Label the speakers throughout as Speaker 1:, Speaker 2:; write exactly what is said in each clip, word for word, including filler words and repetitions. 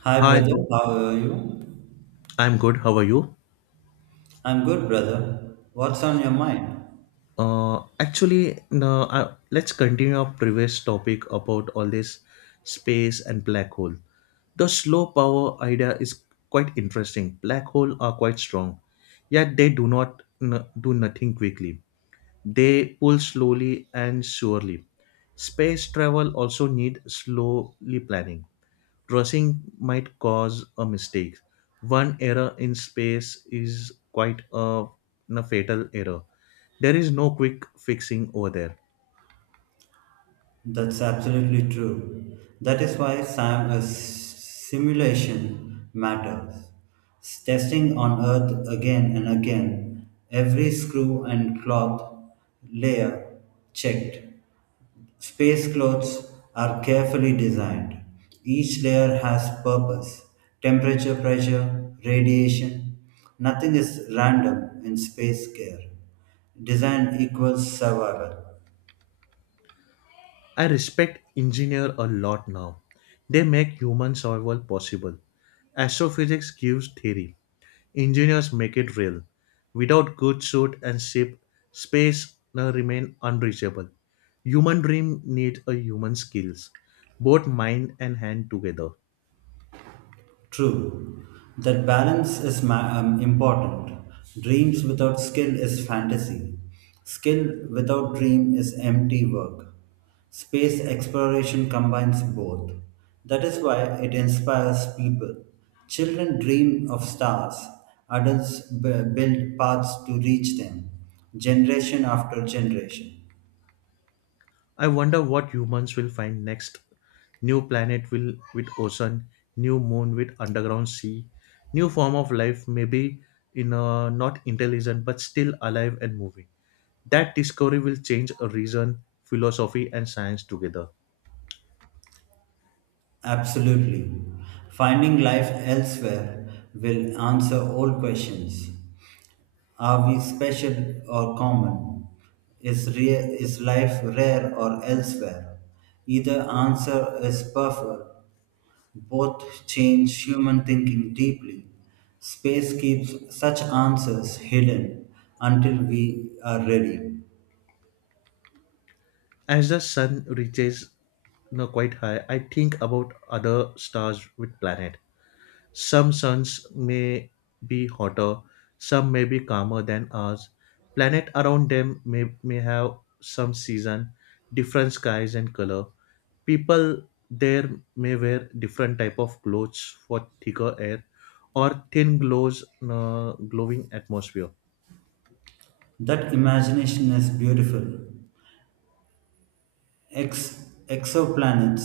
Speaker 1: Hi,
Speaker 2: Hi,
Speaker 1: brother. How are you?
Speaker 2: I'm good. How are you?
Speaker 1: I'm good, brother. What's on your mind?
Speaker 2: Uh, actually, no, I, let's continue our previous topic about all this space and black hole. The slow power idea is quite interesting. Black hole are quite strong, yet they do not n- do nothing quickly. They pull slowly and surely. Space travel also need slowly planning. Trussing might cause a mistake. One error in space is quite a, a fatal error. There is no quick fixing over there.
Speaker 1: That's absolutely true. That is why Sam is simulation matters. Testing on Earth again and again, every screw and cloth layer checked, space clothes are carefully designed. Each layer has purpose, temperature, pressure, radiation. Nothing is random in space care. Design equals survival.
Speaker 2: I respect engineer a lot now. They make human survival possible. Astrophysics gives theory. Engineers make it real. Without good suit and ship, space now remain unreachable. Human dream needs a human skills, both mind and hand together.
Speaker 1: True, that balance is ma- um, important. Dreams without skill is fantasy. Skill without dream is empty work. Space exploration combines both. That is why it inspires people. Children dream of stars, adults b- build paths to reach them, generation after generation.
Speaker 2: I wonder what humans will find next. New planet will with ocean, new moon with underground sea, new form of life maybe in a not intelligent but still alive and moving. That discovery will change a reason, philosophy and science together.
Speaker 1: Absolutely. Finding life elsewhere will answer all questions. Are we special or common? Is, rare, is life rare or elsewhere? Either answer is perfect. Both change human thinking deeply. Space keeps such answers hidden until we are ready.
Speaker 2: As the sun reaches you know, quite high, I think about other stars with planet. Some suns may be hotter, some may be calmer than ours. Planet around them may, may have some season, different skies and color. People there may wear different type of clothes for thicker air or thin glows uh, glowing atmosphere.
Speaker 1: That imagination is beautiful. Ex- exoplanets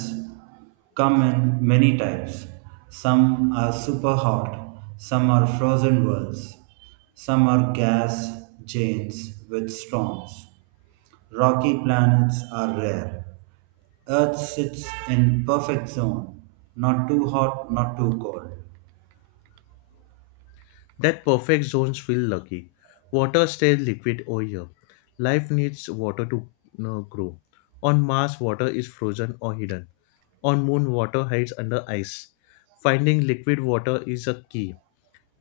Speaker 1: come in many types. Some are super hot, some are frozen worlds, some are gas giants with storms. Rocky planets are rare. Earth sits in perfect zone, not too hot, not too cold.
Speaker 2: That perfect zones feel lucky. Water stays liquid all year. Life needs water to uh, grow. On Mars, water is frozen or hidden. On Moon, water hides under ice. Finding liquid water is a key.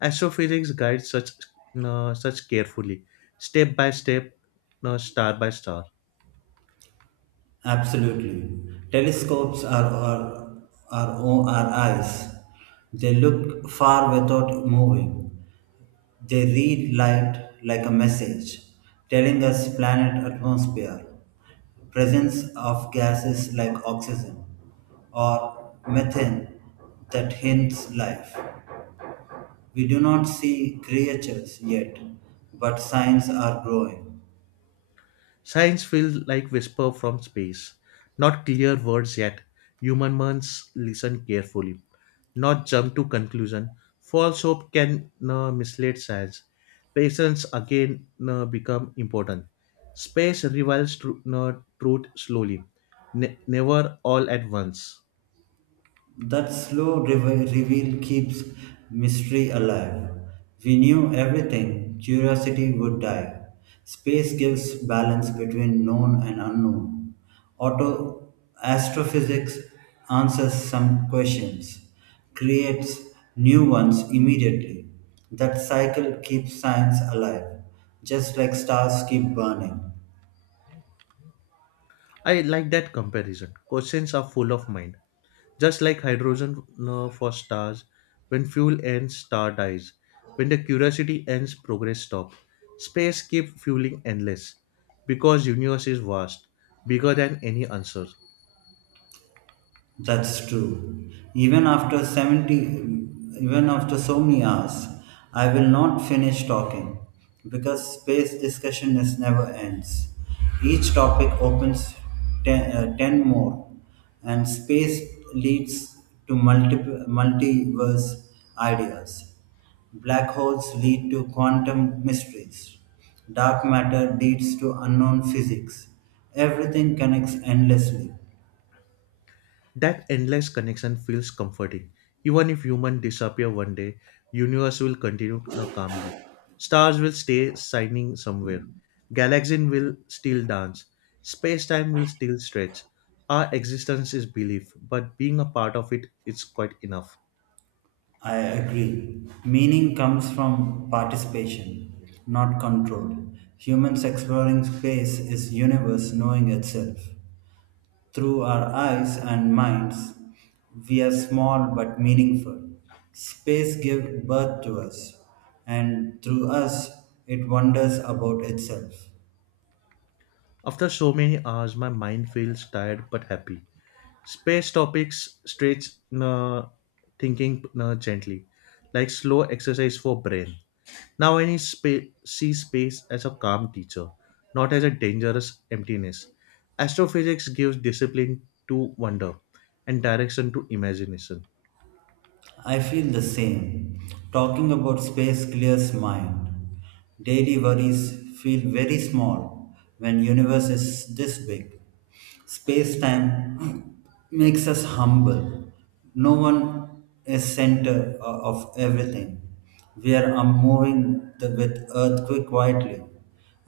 Speaker 2: Astrophysics guides such uh, such carefully, step by step, uh, star by star.
Speaker 1: Absolutely. Telescopes are our, our, o- our eyes. They look far without moving. They read light like a message, telling us planet atmosphere, presence of gases like oxygen or methane that hints life. We do not see creatures yet, but signs are growing.
Speaker 2: Science feels like whisper from space. Not clear words yet. Human minds listen carefully, not jump to conclusion. False hope can uh, mislead science. Patience again uh, become important. Space reveals tru- uh, truth slowly, ne- never all at once.
Speaker 1: That slow reve- reveal keeps mystery alive. We knew everything, curiosity would die. Space gives balance between known and unknown. Auto astrophysics answers some questions, creates new ones immediately. That cycle keeps science alive, just like stars keep burning.
Speaker 2: I like that comparison. Questions are full of mind. Just like hydrogen uh, for stars, when fuel ends, star dies. When the curiosity ends, progress stops. Space keeps fueling endless because universe is vast, bigger than any answer.
Speaker 1: That's true. Even after seventy, even after so many hours, I will not finish talking because space discussion is never ends. Each topic opens ten, uh, ten more, and space leads to multiple, multiverse ideas. Black holes lead to quantum mysteries. Dark matter leads to unknown physics. Everything connects endlessly.
Speaker 2: That endless connection feels comforting. Even if humans disappear one day, universe will continue now calmly. Stars will stay shining somewhere. Galaxies will still dance. Space-time will still stretch. Our existence is belief, but being a part of it is quite enough.
Speaker 1: I agree. Meaning comes from participation, not control. Humans exploring space is universe knowing itself. Through our eyes and minds, we are small but meaningful. Space gives birth to us, and through us, it wonders about itself.
Speaker 2: After so many hours, my mind feels tired but happy. Space topics stretch uh, thinking uh, gently, like slow exercise for brain. Now I spa- see space as a calm teacher, not as a dangerous emptiness. Astrophysics gives discipline to wonder and direction to imagination.
Speaker 1: I feel the same. Talking about space clears mind. Daily worries feel very small when universe is this big. Space time makes us humble. No one is center o- of everything. We are um, moving the, with earthquake quietly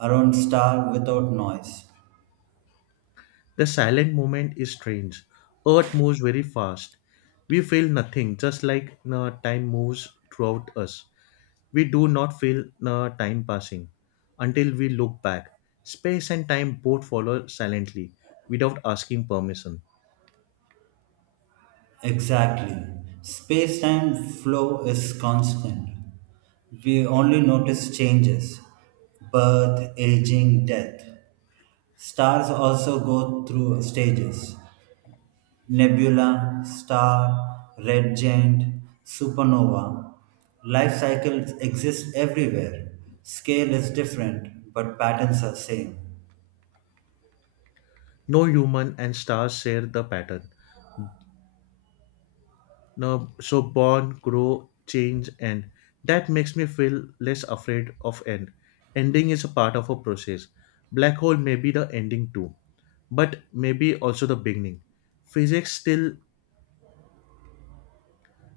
Speaker 1: around star without noise.
Speaker 2: The silent moment is strange. Earth moves very fast. We feel nothing, just like uh, time moves throughout us. We do not feel uh, time passing until we look back. Space and time both follow silently, without asking permission.
Speaker 1: Exactly. Space time flow is constant. We only notice changes birth, aging, death. Stars also go through stages nebula, star, red giant, supernova. Life cycles exist everywhere. Scale is different, but patterns are same.
Speaker 2: No human and stars share the pattern now, so born, grow, change, end. That makes me feel less afraid of end. Ending is a part of a process. Black hole may be the ending too, but maybe also the beginning. Physics still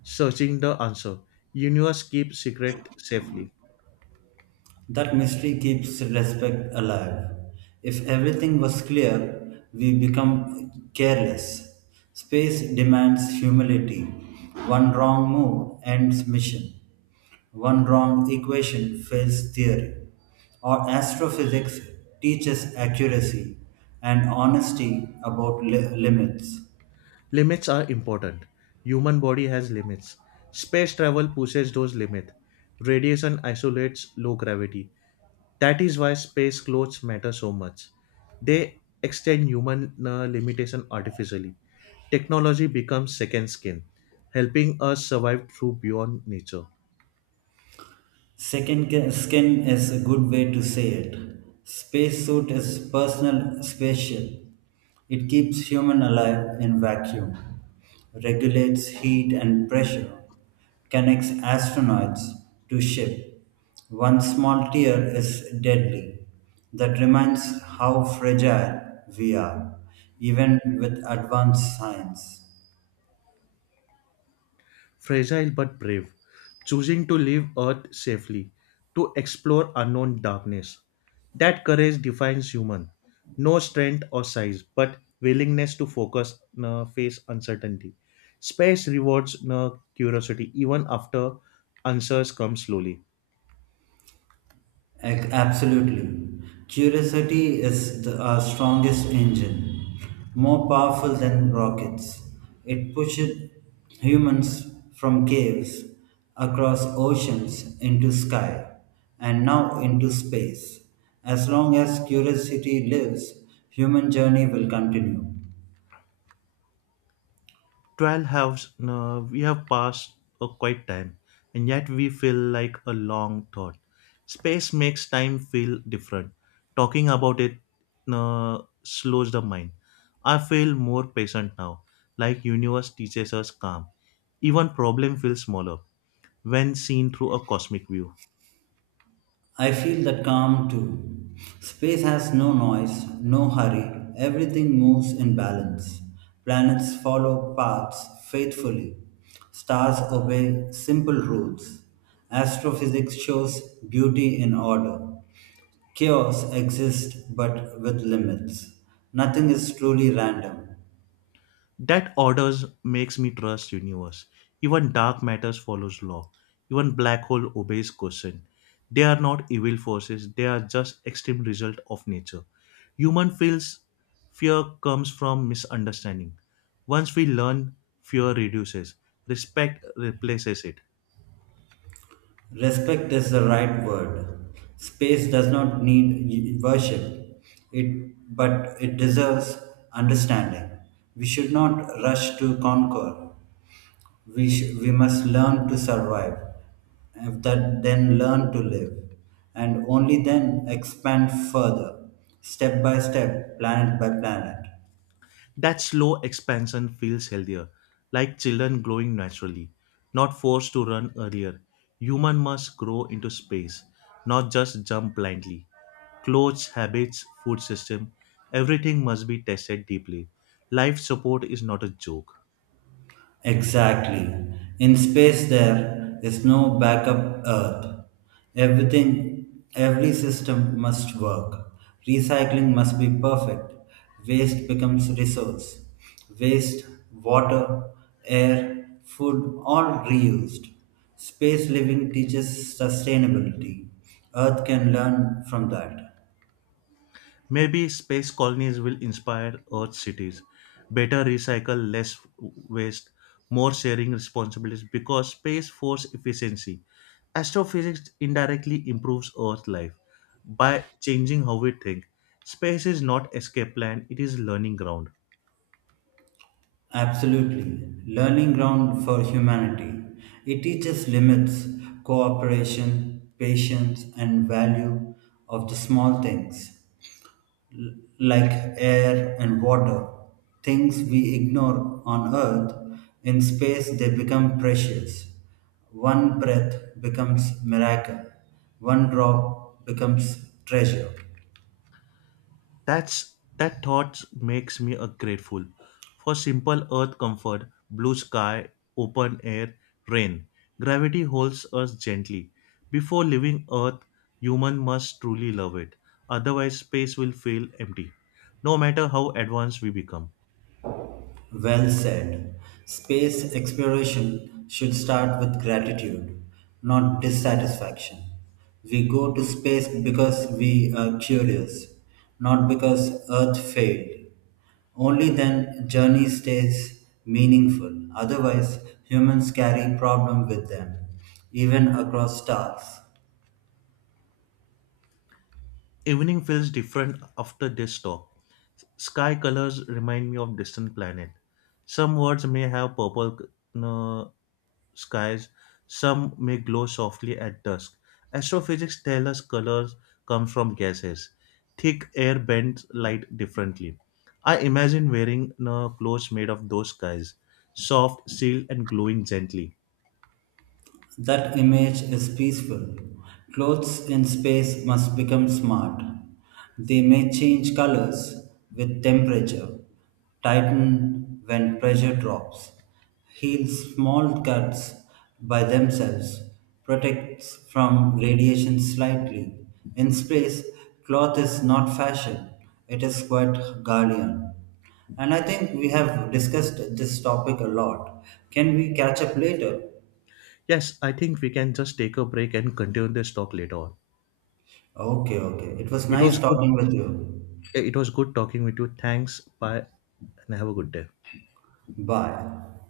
Speaker 2: searching the answer. Universe keep secret safely.
Speaker 1: That mystery keeps respect alive. If everything was clear, we become careless. Space demands humility. One wrong move ends mission. One wrong equation fails theory. Or astrophysics teaches accuracy and honesty about li- limits.
Speaker 2: Limits are important. Human body has limits. Space travel pushes those limits. Radiation isolates low gravity. That is why space clothes matter so much. They extend human uh, limitation artificially. Technology becomes second skin, helping us survive through beyond nature.
Speaker 1: Second ca- skin is a good way to say it. Spacesuit is personal spaceship. It keeps human alive in vacuum, regulates heat and pressure, connects astronauts to ship. One small tear is deadly. That reminds how fragile we are, even with advanced science.
Speaker 2: Fragile but brave, choosing to leave Earth safely, to explore unknown darkness. That courage defines human. No strength or size, but willingness to focus, uh, face uncertainty. Space rewards uh, curiosity even after answers come slowly.
Speaker 1: Ac- Absolutely. Curiosity is the our strongest engine, more powerful than rockets. It pushes humans from caves, across oceans, into sky, and now into space. As long as curiosity lives, human journey will continue.
Speaker 2: twelve halves, uh, we have passed a quiet time, and yet we feel like a long thought. Space makes time feel different. Talking about it uh, slows the mind. I feel more patient now, like universe teaches us calm. Even problem feels smaller when seen through a cosmic view.
Speaker 1: I feel the calm too. Space has no noise, no hurry, everything moves in balance. Planets follow paths faithfully. Stars obey simple rules. Astrophysics shows beauty in order. Chaos exists but with limits. Nothing is truly random.
Speaker 2: That orders makes me trust universe. Even dark matters follows law. Even black hole obeys caution. They are not evil forces, they are just extreme result of nature. Human feels fear comes from misunderstanding. Once we learn, fear reduces. Respect replaces it.
Speaker 1: Respect is the right word. Space does not need worship, it, but it deserves understanding. We should not rush to conquer. We, sh- we must learn to survive, and that, then learn to live, and only then expand further, step by step, planet by planet.
Speaker 2: That slow expansion feels healthier, like children growing naturally, not forced to run earlier. Human must grow into space, not just jump blindly. Clothes, habits, food system, everything must be tested deeply. Life support is not a joke.
Speaker 1: Exactly. In space, there is no backup Earth. Everything, every system must work. Recycling must be perfect. Waste becomes resource. Waste, water, air, food, all reused. Space living teaches sustainability. Earth can learn from that.
Speaker 2: Maybe space colonies will inspire Earth cities. Better recycle, less waste, more sharing responsibilities because space force efficiency. Astrophysics indirectly improves Earth life by changing how we think. Space is not escape plan, it is learning ground.
Speaker 1: Absolutely. Learning ground for humanity. It teaches limits, cooperation, patience, and value of the small things like air and water. Things we ignore on earth, in space they become precious. One breath becomes miracle. One drop becomes treasure.
Speaker 2: That's that thought makes me a grateful for simple earth comfort, blue sky, open air, rain. Gravity holds us gently. Before leaving earth, human must truly love it. Otherwise space will feel empty, no matter how advanced we become.
Speaker 1: Well said. Space exploration should start with gratitude, not dissatisfaction. We go to space because we are curious, not because Earth failed. Only then journey stays meaningful. Otherwise, humans carry problem with them, even across stars.
Speaker 2: Evening feels different after this talk. Sky colors remind me of distant planet. Some words may have purple uh, skies, some may glow softly at dusk. Astrophysics tell us colors come from gases. Thick air bends light differently. I imagine wearing uh, clothes made of those skies, soft, sealed, and glowing gently.
Speaker 1: That image is peaceful. Clothes in space must become smart. They may change colors with temperature, tighten when pressure drops, heal small cuts by themselves, protects from radiation slightly. In space, cloth is not fashion, it is quite guardian. And I think we have discussed this topic a lot. Can we catch up later?
Speaker 2: Yes, I think we can just take a break and continue this talk later on.
Speaker 1: Okay, okay. It was
Speaker 2: It
Speaker 1: nice
Speaker 2: was good
Speaker 1: talking with you.
Speaker 2: It was good talking with you. Thanks. Bye. And have a good day.
Speaker 1: Bye.